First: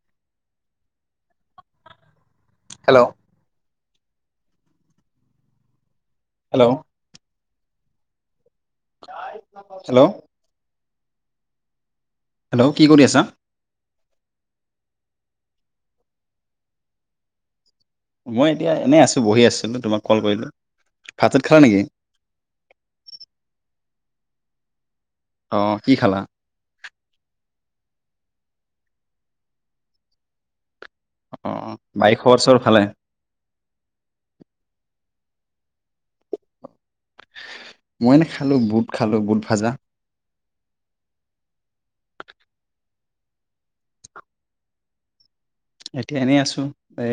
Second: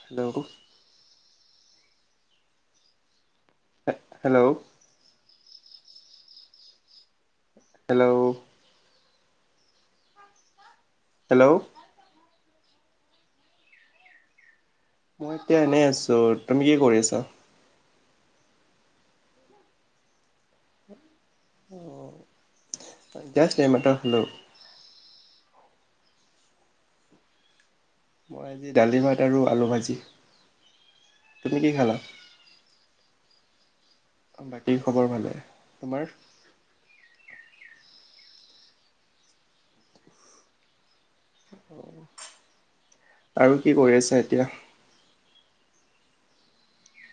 Hello hello hello hello hello hello hello hello কি কৰি আছা? মই এতিয়া এনেই আছো। তুমি কি কৰি আছা? মই এতিয়া এনেই আছো বহি আছিলোঁ তোমাক কল কৰিলোঁ। ভাত চাত খালা নেকি? অ জাছ্ত এইমাত্ৰ হেল্ল' অ কি খালা? মই আজি দালি ভাত আৰু আলু ভাজি। তুমি কি অ' খালা? বাই খবৰ চবৰ ভালে? বাকীৰ খবৰ ভালে? তোমাৰ মই নেখালো বুট খালো, বুট ভাজা। আৰু কি কৰি আছা এতিয়া এতিয়া এনেই আছো এ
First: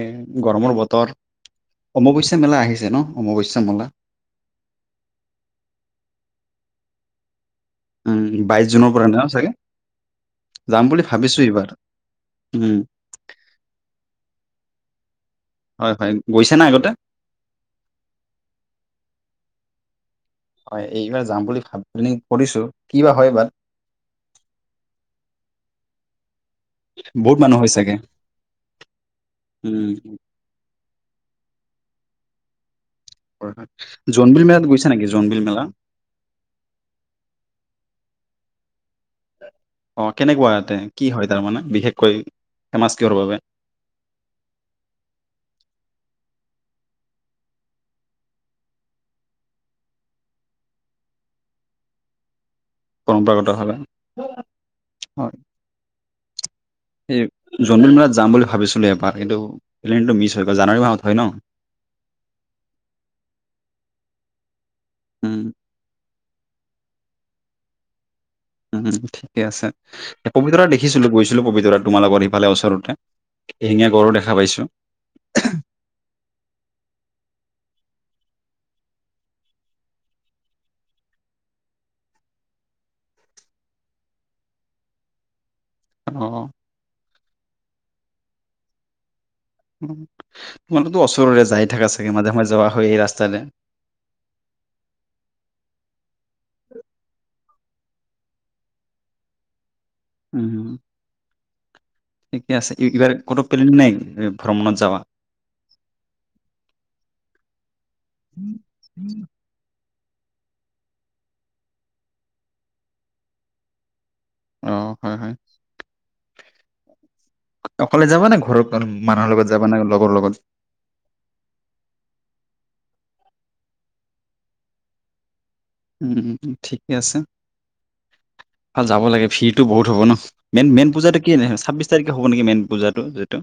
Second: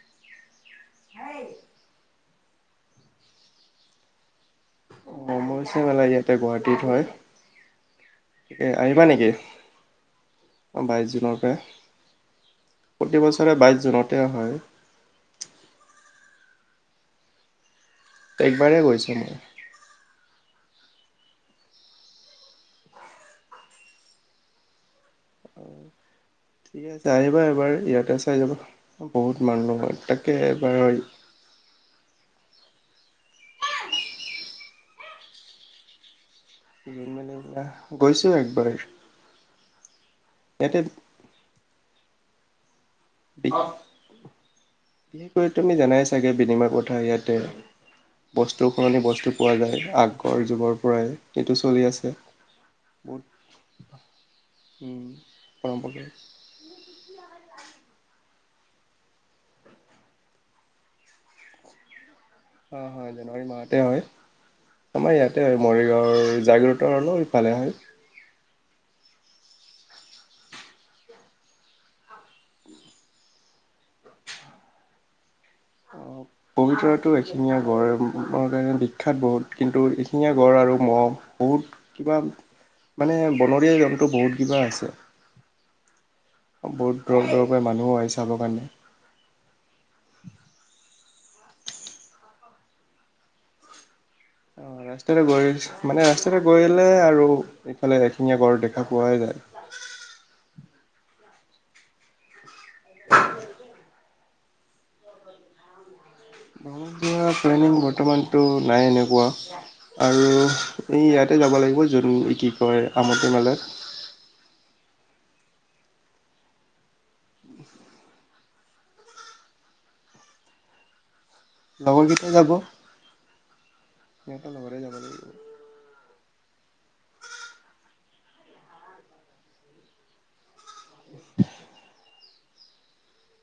গৰমৰ বতৰ তৰ অমাবস মেলা আহিছে ন অমাৱস্য মেলা। অ মই চ মালা ইয়াতে গুৱাহাটীত হয়। উম, বাইশ জুনৰ পৰা আহিবা ন নেকি? চাগে? যাম অ বুলি বাইছ জুনৰ ভাবিছোঁ পৰা এইবাৰ। উম, প্ৰতিবছৰে বাইছ জুনতে হয়। হয় হয় গৈছে নাই আগতে একবাৰে গৈছো মই হয় এইবাৰ যাম বুলি ভাবি কৰিছো কি বা হয় বাট। ঠিক আছে বহুত আহিবা মানুহ হয় এবাৰ চাগে। ইয়াতে চাই যাবা। বহুত মানুহ উম, হয় তাকে এবাৰ হয় হয় জোনবিল মেলাত গৈছে নেকি জোনবিল মেলা জা গৈছো একবাৰ। অ কেনেকুৱা ইয়াতে কি হয় তাৰমানানে বিশেষ। কৈ বিশেষকৈ তমি জানাই চাগে বিনিময় প্ৰথা ইয়াতে বস্তু সলনি বস্তু পোৱা যায়, আগৰ যুগৰ পৰাই এটো চলি আছে। বহুত পৰম্পৰাগত হলে উম হয় পৰম্পৰা হয় স জমিন মেলাত যাম বুলি ভাবিছিলোঁ এবাৰ কিন্তু প্লেইনটো মিছ হৈ গ' জানুৱাৰী মাহত হয় ন। অ হয় জানুৱাৰী মাহতে হয়। আমাৰ উম ইয়াতে হয় মৰিগাঁওৰ। জাগ্ৰত হলৰ ইফালে হয়। উম ঠিকে আছে। পবিতৰা দেখিছিলো গৈছিলো পবিতৰা তোমাৰ লগত ভালে ওচৰতে। এশিঙীয়া গঁড়ৰো দেখা পাইছো পবিত্ৰতো এশিঙীয়া গঁড় কাৰণে বিখ্যাত বহুত কিন্তু এশিঙীয়া গঁড় আৰু মহ' বহুত কিবা মানে বনৰীয়া জন্তু বহুত কিবা আছে। অ দূৰক দুৰৱকৈ মানুহো আহি চাবৰ কাৰণে। তোমালো ওচৰৰে যায় থাকা চাগে মাজে মাজে যোৱা হয় এই ৰাস্তাৰে অ ৰাস্তাতে গৈ মানে ৰাস্তাতে গৈলে আৰু ইফালে এশিঙীয়া গড়ৰ দেখা পোৱাই যায় উম এই আছে এইবাৰ ক'তো পেলেণ্ট নাই ভ্ৰমনত যাৱা [unintelligible] প্লেনিং [unintelligible] বৰ্তমানতটো নাই এনেকুৱা। আৰু এই ইয়াতে যাব লাগিব যত এ কি কয় আমটি মেলাত। অ হয় হয়। অকলে যাবা নে ঘৰৰ কনো মানুহৰ লগত যাবা নে লগৰ লগত? লগৰকেইটা যাব। সিহঁতৰ লগৰে যাব লাগিব। উম ঠিকে আছে। ভাল যাব লাগে ভিৰটো বহুত হ'ব ন? মেন- মেন পূজাটো কি এনে হয়? ছাব্বিছ তাৰিখে হ'ব নেকি মেইন পূজাটো যিটো।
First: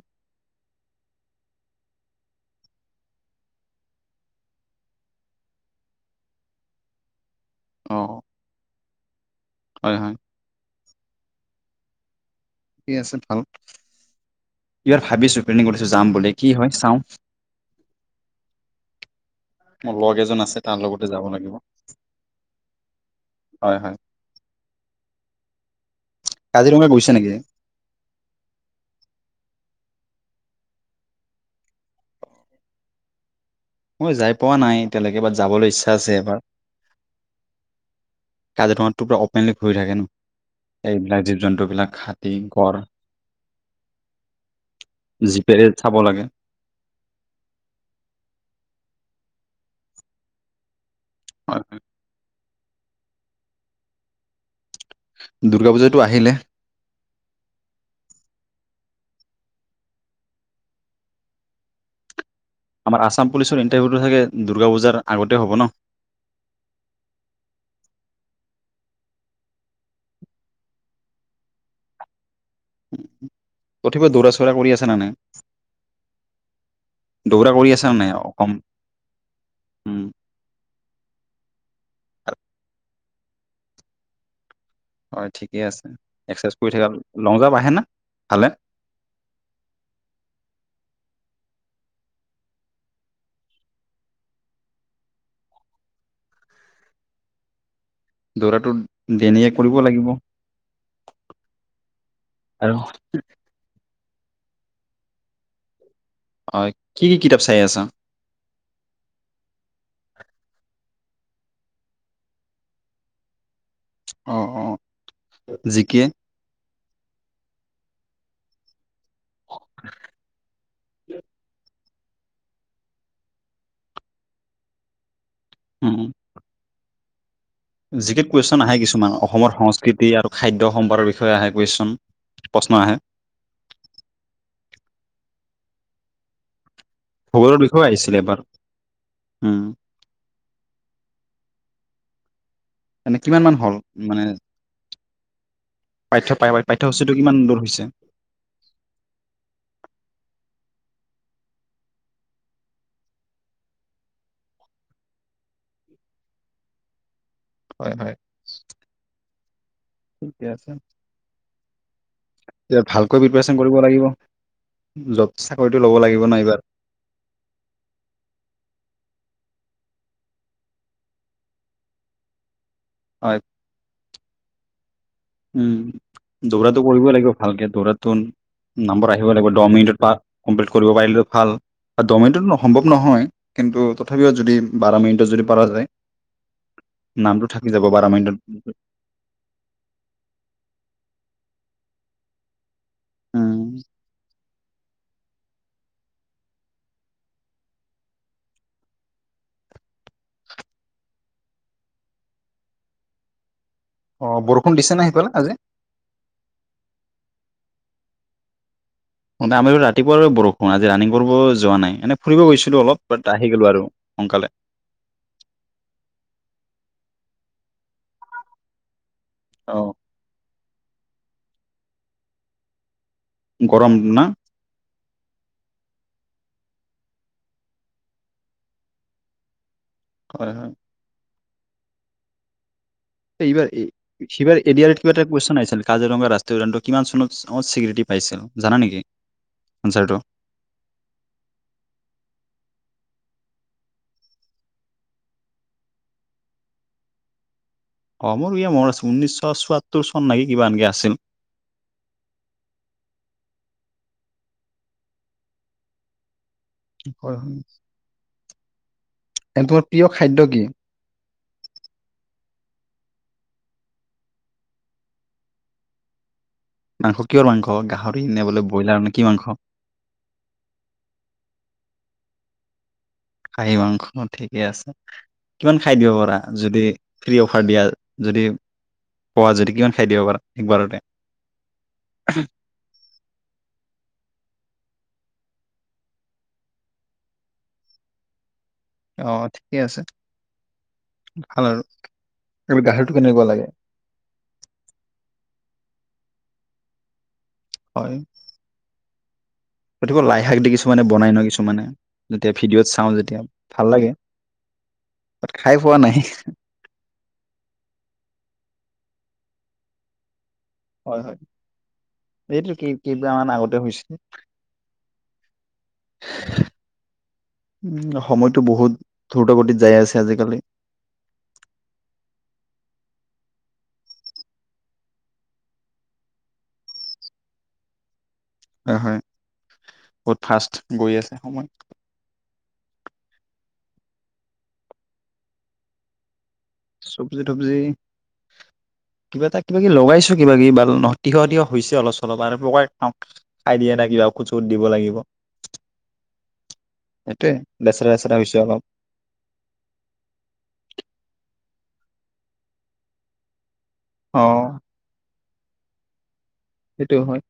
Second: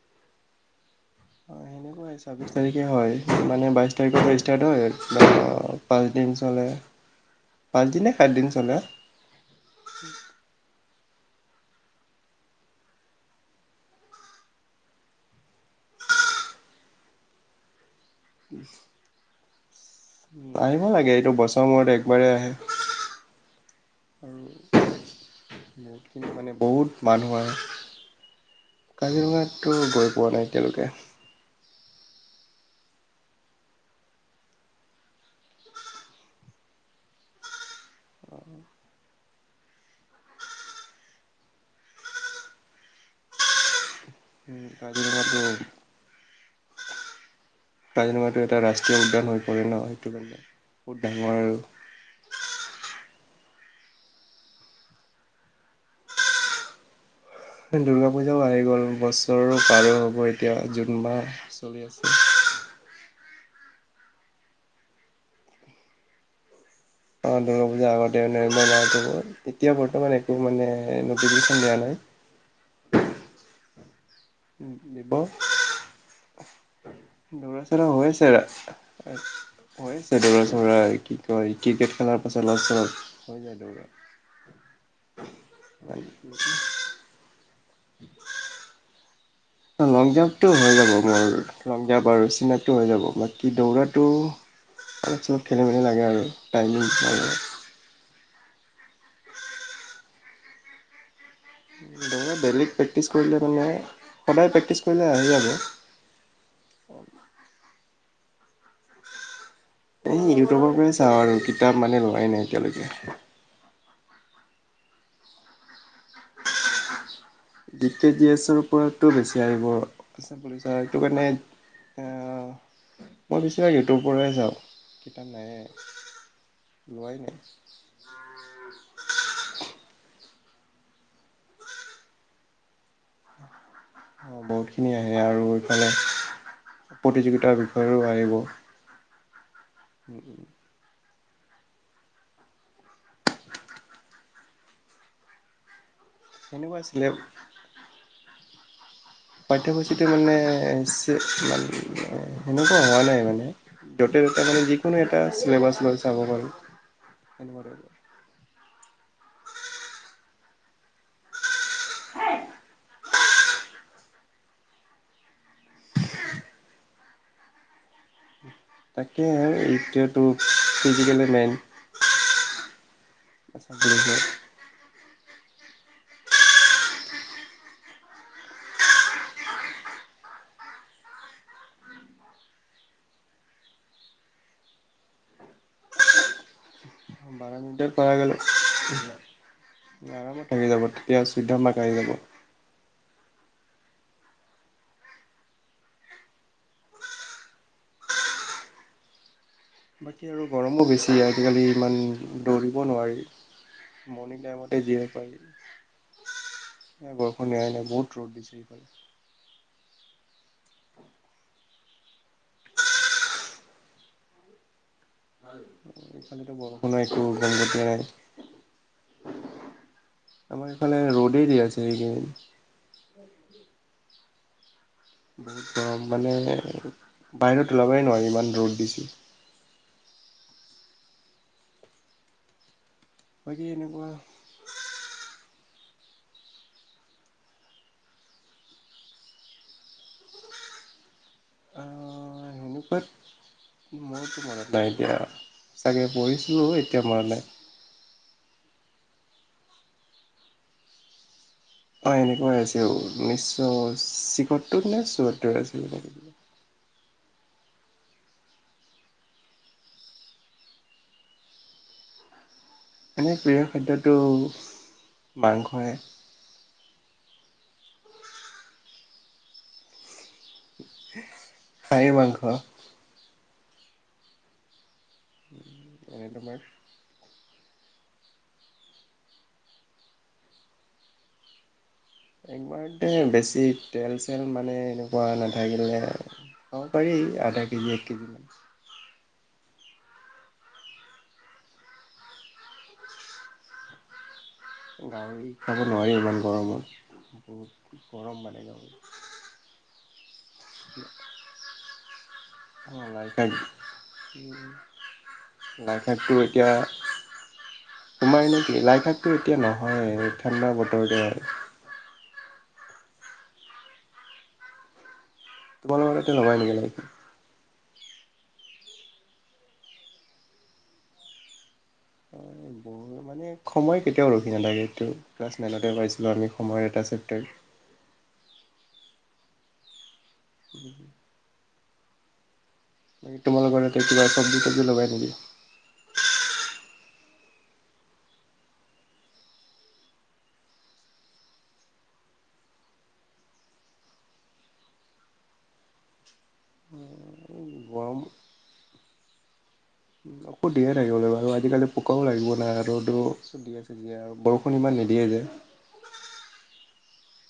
অ সেনেকুৱাই ছাব্বিছ তাৰিখে হয়। মানে বাইছ তাৰিখৰ পৰা ষ্টাৰ্ট পাঁচদিন চলে। পাঁচ অ দিনে নে সাত দিন চলে? হয় হয়। [unintelligible] আছে ভাল। ইবাৰ ভাবিছো প্লেনিং কৰিছো যাম বুলি কি হয় চাও। মোৰ লগ এ আহিব লাগে এইটো বছৰ মূৰত একবাৰেেই আহে। হয় হয় আৰু খিনি মানে কাজিৰঙা বহুত গৈছে নেকি মানুহ হয়। কাজিৰঙাত গৈ পোৱা নাই এতিয়ালৈকে। মই যাই পোৱা নাই এতিয়ালৈকে বাত যাবলৈ ইচ্ছা আছে এবাৰ। [unintelligible] ঘুৰি থাকে ন? এইবিলাক জীৱ জন্তুবিলাক হাতী, গড়। উম, কাজিৰঙাটো জিপেৰে চাব লাগে। কাজিৰঙাটো এটা ৰাষ্ট্ৰীয় উদ্যান হৈ পৰে ন সেইটো কাৰণে। বহুত ডাঙৰ হয় হয় আৰু দুৰ্গা পূজাতো আহিলে দুৰ্গা পূজাও আহি গ'ল, বছৰো পাৰো হ'ব এতিয়া। জুন মাহ চলি আছে। আচাম পুলিচৰ ইণ্টাৰভিউটো চাগে দুৰ্গা পূজাৰ আগতে হ'ব ন? অ দুৰ্গা পূজাৰ আগতে দিব এতিয়া বৰ্তমান একো মানে নটিফিকেশ্যন দিয়া নাই। কত উম দিব। দৌৰা দৌৰা কৰি চৌৰা নে নাই হৈ আছে ৰা অসম - আ হৈ উম। আছে দৌৰা চৌৰা কি কয় কিৰকেট খেলাৰ পাছত অলপ চলপ হৈ যায় দৌৰা। হয় ঠিকে আছে। এক্সাৰচাইজ কৰি থাকা। লং জাপ আহে না ভালে? লং জাম্পটো হৈ যাব মোৰ। লং জাম্প আৰু চিন আপটো হৈ যাব বাকী, দৌৰাটো অলপ চলপ খেলি মেলি লাগে আৰু টাইমিং দৌৰাটো দেনিয়ে কৰিব লাগিব। বেলেগ আৰু প্ৰেক্টিচ কৰিলে মানে সদায় প্ৰেক্টিছ কৰিলে আহি যাব। অই কি কি কিতাপ চাই আছ? এই ইউটিউবৰ পৰা চাওঁ আৰু কিতাপ মানে লোৱাই নাই এতিয়ালৈকে অ অ জিকিয় ডি কে জি এছৰ ওপৰতো বেছি আহিব আছে বুলি সেইটো কাৰণে মই বেছিভাগ ইিউটোৰ পৰাই যাওঁ এ নাই লোৱাই নাই যিকে কোৱেশ্ন আহে কিছুমান অসমৰ সংস্কৃতি আৰু খাদ্য সম্পাদৰ বিষয়ে আহে কোৱেশ্ন প্ৰশ্ন আহে বহুতখিনি আহে আৰু এইফালে ভূগোলৰ প্ৰতিযোগিতাৰ বিষয়েও আহিছিলে এবাৰ আহিব উম উম উম এনে কিমান মান হ'ল মানে পাঠ্য প সেনেকুৱা পাঠ্যসূচীটো আছিলে কিমান দূৰ হৈছে পাঠ্যসূচীটো মানে সেনেকুৱা হোৱা নাই মানে য'তে ত মে যিকোনো এ চবাছ ল চাব পাৰো হয় হয় ঠিকে আছে ভালকৈ প্ৰিপেচন কৰিব লাগিব যত চাকৰিটো ল'ব লাগিব ন এইবাৰ তাকেই আৰু ইটটো ফিজিকেলি মেইন হয় আচ হব [unintelligible] উম দৌৰাটো কৰিবই লাগিব ভালকে দৌৰাটো নাম্বৰ আহিব লাগিব দহ মিনিটত বা কমপ্লিট কৰিব পাৰিলে ভাল দহ মিনিটত সম্ভৱ নহয় কিন্তু তথাপিও যদি বাৰ মিনিটত যদি পৰাাৰ যায় নামটো বাৰ থাকি যাব মিনিটত পৰা গ'লে বাৰামাইণ্ডৰ আৰামত থাকি যাব তেতিয়া চৌধ্য মাক আহি যাব উম বাকী আৰু গৰমো বেছি আজিকালি ইমান দৌৰিব নোৱাৰি অ মণি বৰষুণ টাইমতে দিছে যীয় না সেইফালে আজি পাৰি বৰষু এৰানাই ন বহুত ৰ'দ বিছে ‌এই ফালে মানে আমি ৰাতিপুৱাাৰে বৰফ কোনো আজি ৰানিং কৰিব যোৱা নাই এনেই ফুৰিব গৈছিলো অলপ আহি গলো আৰু সোনকালে এইফালিতো বৰষুণো একো ঘঘতিয়া নাই অ আমাৰফালে ৰোডেই আছে এইকেইদিন গৰম না গৰম হ'লে বাহিৰত ওলাবই নোৱাৰি ইমান ৰ'দ দিছি হয় হয় বাকী এনেকুৱা এইবাৰবাৰ এডিয়াৰিত কিবা এটা কোৱেশন আহিছিলে কাজিৰঙা ৰাষ্ট্ৰীয় উদানটো কিমান চনত অত স্বীকৃতি পাইছিল জানা নেকি আনঞ্চাৰটো? আহ তেনেকুৱাত মোৰতো মনত নাই এতিয়া চাগে পঢ়িছোও এতিয়া মনত নাই অ মোৰো ই মৰাচ ঊনৈছশ চুয়ত্তৰ চন লাগি কিবা এনকে আছিল অ এনেকুৱাই আছিল নিশ্চয় চিকটোত নে চষটো আছিল হয় এন্তে প্ৰিয় খাদ্য কি? এনেই প্ৰিয় খাদ্যটো মাংসই মাংস কিয়ৰ মাংস গাহৰি নে বোলে ব্ৰইলাৰ নে কি মাংস গাহৰি মাংস খাঁহী মাংস ন ঠিকে আছে কিমান খাই দিব এনে পাৰা তোমাৰ যদি ফ্ৰী অফাৰ দিয়া যদি পোৱা যদি কিমান খাই দিয়িবাৰ একবাৰতে একবাৰতে বেছি তেল চেল মানে তেনেকুৱা নাথাকিলে খাব পাৰি আধা কেজি এক কেজিমান অ ঠিকে আছে ভাল আৰু এই গাহীৰটো কেনেকুৱা লাগে? গাহৰি খাব নোৱাৰি ইমান গৰমত বহুত গৰম মানে গাহৰি গতিকে লাই কিছুমানে বনাই ন কিছুমানে যেতিয়া ভিডিঅ'ত অ চাওঁ লাই যেতিয়া শাক ভাল লাগে খাই পোৱা লাই নাই শাকটো এতিয়া তোমাৰ এনেই কি লাইশাকটো এতিয়া নহয় ঠাণ্ডা বতৰ হয় যে হয় এইটো কি কবামানআগতে হৈছিল তোমালোকৰ তাতে লগাই দিব লাগিব উ সময়টো বহুত দ্ৰুত গতিত যাই আছে আজিকালি ব মানে সময় কেতিয়াও ৰখি নালাগে এইটো ক্লাছ নাইনতে পাইছিলোঁ আমি সময়ৰ এটা চেপটাৰ হয় বহুত ফা্ষষ্ট গৈ আছে সময় ন তোমালোকৰ ততে কিবা চব্জি তব্জি লগাই নেকি? চবজি তবজি কিবা এটা কিবা কি লগাইছো কিবা কি বা তিয়হ তিয়হ হৈছে অলপ চলপ আৰু প্ৰকাৰ খাই দিয়ে নাই কিবা ঔুখদ দিব লাগিব সেইটোৱে বেচৰা গৰম লেচৰা হৈছে অলপ আকৌ দিয়ে থাকিব লাগিব আৰু আজিকালি পোকও লাগিব নাই ৰ'দো দিয় গতিকে আৰু অ বৰষুণ ইমান নিদিয়ে যে সেইটো হয়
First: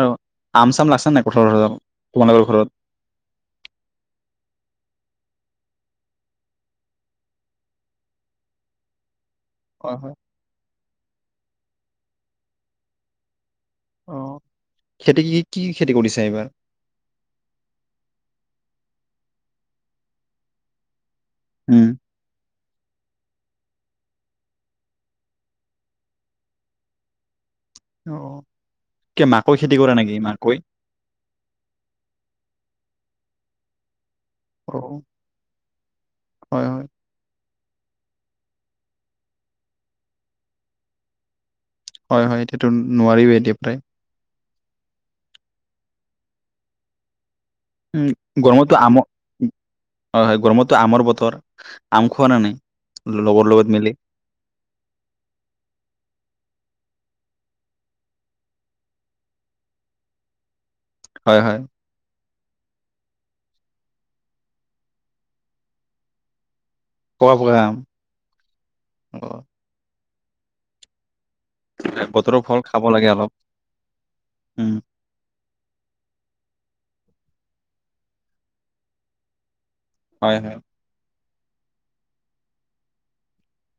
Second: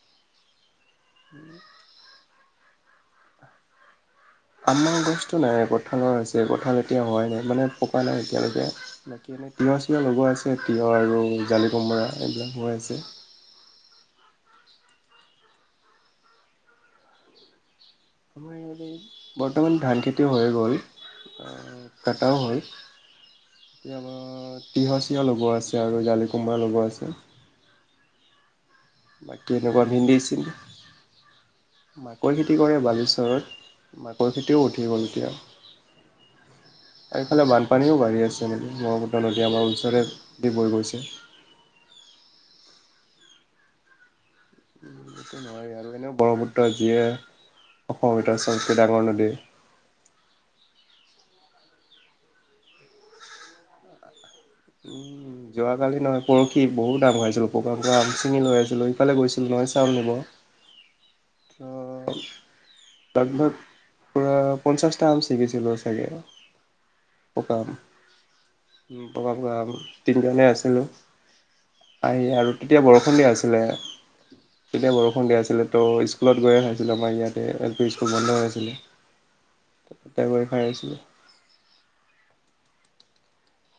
আৰু আমচ নাই কঁঠাল যথাল তোমালোকৰ ঘৰত আমৰ গছতটো নাই কঠালৰ আছে কঠাল এতিয়া হোৱাই নাই মানে পকা নাই এতিয়ালৈকে এনে তিয়হ হয় চিয়হ হয় লগোৱা আছে এটি তিয়হ আৰু জালি কোমৰা এইবিলাক হৈ আছে আহ খেতি কি কি খেতি কৰিছে এইবাৰ? আমাৰ ইয়াতে বৰ্তমান ধান খেতি হৈ গ'ল। অ' উম কটাও হয় তীয়হ চিয়হ লগোৱা আছে আৰু জালি কোমৰা লগোৱা আছে। অ' অ' বাকী এনেকুৱা ভেন্দি চেন্দি মাকৈ খেতি কৰে বাৰু পাছত পৰিস্থিতিও অ উঠি গ'ল হয় হয় এতিয়াফালে ব পানীও বাঢ়ি আছে মানে ব্ৰহ্মপুত্ৰ নদী আমাৰ ওচৰে দি বৈ গৈছে। হয় হয় এতিয়াতো নোৱাৰিবেই এতিয়া প্ৰায় উ সেইটো নোৱাৰি আৰু এনেও ব্ৰহ্মপুত্ৰ যিয়ে উম অসমত চবতকৈ গৰমতো আম ডাঙৰ নদী। হয় হয় গৰমতো আমৰ বতৰ বতৰ আম খোৱা নানাই লগৰ লগত মিলি উম যোৱাকালি নহয় পৰহি বহুত আম হৰাইছিলো পকা আমচিঙি লৈ আহিছিলো ইফালে গৈছিলো নহয় চাওল নিব হয় হয় ত লগভক ভাগ পুৰা পঞ্চাশটা আম ছিঙিছিলো চাগে পকা আম আম অ পকা পকা আম তিনিজনে আছিলোঁ। আহি বতৰৰ আৰু ফল তেতিয়া খাব লাগে বৰষুণ দিয়া অলপ আছিলে উম তেতিয়া বৰষুণ দিয়া আছিলে ত' স্কুলত গৈয়ে খাইছিলোঁ আমাৰ ইয়াতে এল পি স্কুল বন্ধ হৈ আছিলে। তাতে হয় বহি হয় খাইছিলো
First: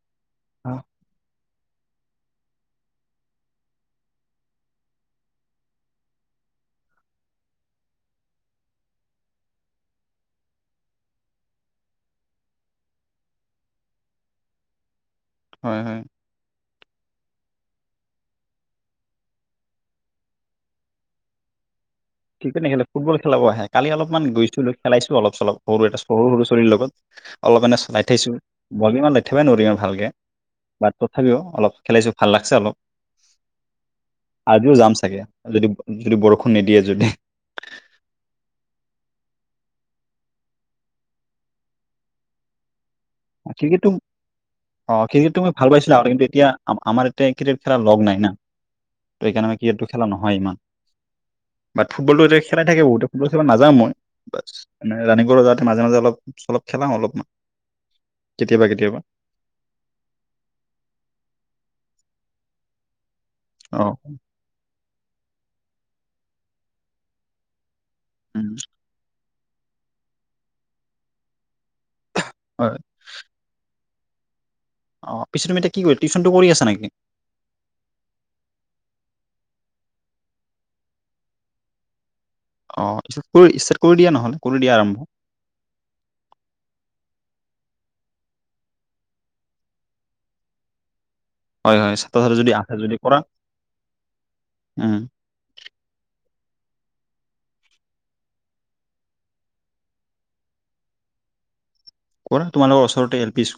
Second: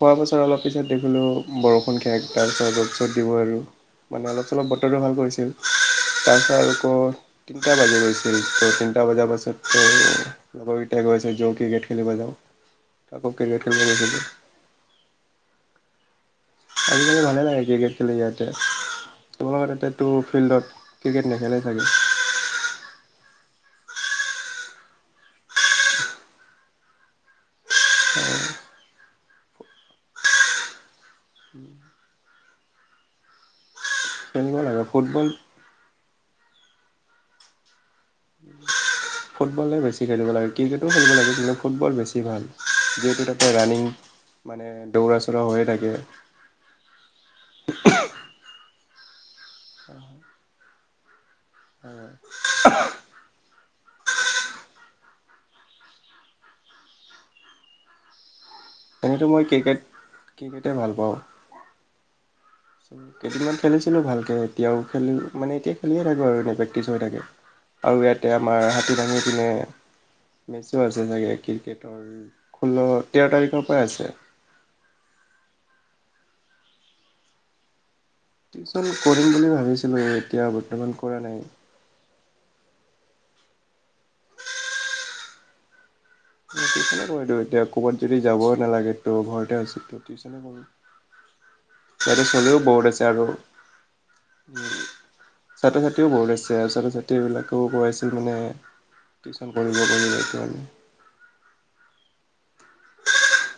খোৱাৰ পাছত অলপ পিছত দেখিলোঁ‌। বৰষুণ খেদ তাৰপিছত য'ত য'ত দিব আৰু মানে অলপ চলপ বতৰটো ভাল কৰিছিল। তাৰপিছত আকৌ তিনিটা বাজি গৈছিল ত' তিনিটা বজাৰ পাছত লগৰকেইটায়া গৈ আছে য' ক্ৰিকেট খেলিব যাওঁ আকৌ ক্ৰিকেট খেলিব গৈছিলো হয় হয় আজিকালি ভালে লাগে ক্ৰিকেট খেলে ইয়াতে তোমালোকত তাতে তো ফিল্ডত ক্ৰিকেট নেখেলে চাগে ক্ৰিকেট নেখেলে ফুটবল খেলাব আহে। কালি অলপমান গৈছো খেলাইছো অলপ চলপ সৰু এটা সৰু সৰু লৰা ছোৱালীৰ লগত অলপ মানে চলাই থাইছো বল ইমান লাই থিবই নোৱাৰি ইমান ভালকে তথাপিও অলপ খেলাইছো ভাল লাগছে অলপ খেলিব আজিও লাগে যাম চাগে ফুটবল যদি যদি বৰষুণ বৰষুণ নিদিয়ে যদি ফুটবলে বেছি খেলিব লাগে ক্ৰিকেটো খেলিব লাগে কিন্তু ফুটবল বেছি ভাল তাতে ৰানিং ক্ৰিকেটটো মানে অ' দৌৰা চৌৰা ক্ৰিকেটটো আমি হৈয়ে ভাল থাকে পাইছিলা আৰু কিন্তু এতিয়া আমাৰ ইতিয়া ক্ৰিকেট খেলাৰ লগ নাই ন ত সেইকাৰণে মানে ক্ৰিকেটটো খেলা নহয় ইমান বা ফুটবলটো এতিয়া খেলাই থাকে বহুতে ফুটবল খেলিব নাযাঁ‌ও মই। বা ৰানিং কৰিব যাওঁতে মাজে মাজে অলপ চলপ খেলাওঁ অলপমান। এনেতো মই ক্ৰিকেট ক্ৰিকেটেই ভাল পাওঁ। চ [inaudible] কেইদিনমান অ', খেলিছিলোঁ ভালকৈ এতিয়াও খেলো মানে এতিয়া খেলিয়ে থাকো আৰু এনেই প্ৰেক্টিচ হৈ থাকে আৰু ইয়াতে উম, আমাৰ হাতী দাঙী নে মেচো আছে চাগে ক্ৰিকেটৰ হয়। ষোল্ল তেৰ তাৰিখৰ পৰা আছে অ পিছত তুমি এতিয়া কি কৰি টিউশচনটো কৰি আছা নেকি টিউচন কৰিম বুলি ভাবিছিলো এতিয়া বৰ্তমান কৰা নাই অ ত ষ্টাৰ্ট কৰি দিয়া নহলে কৰি দিয়া আৰম্ভ তিউচনে কৰাই দিওঁ এতিয়া কবাত যদি যাব নালাগে ত ঘৰতে আছে হয়, হয় ছাত্ৰ লৰা ছাত্ৰী যদি ছোৱালীও আছা বহুত যদি আছে কৰা আৰু উ উম, ছাত্ৰ ছাত্ৰীও বহুত আছে ছাত্ৰ ছাত্ৰীবিলাকেও কইছিল মানে টিউচন কৰিব প কৰা তোমালোক ওচৰতে এল পি‌ স্কুল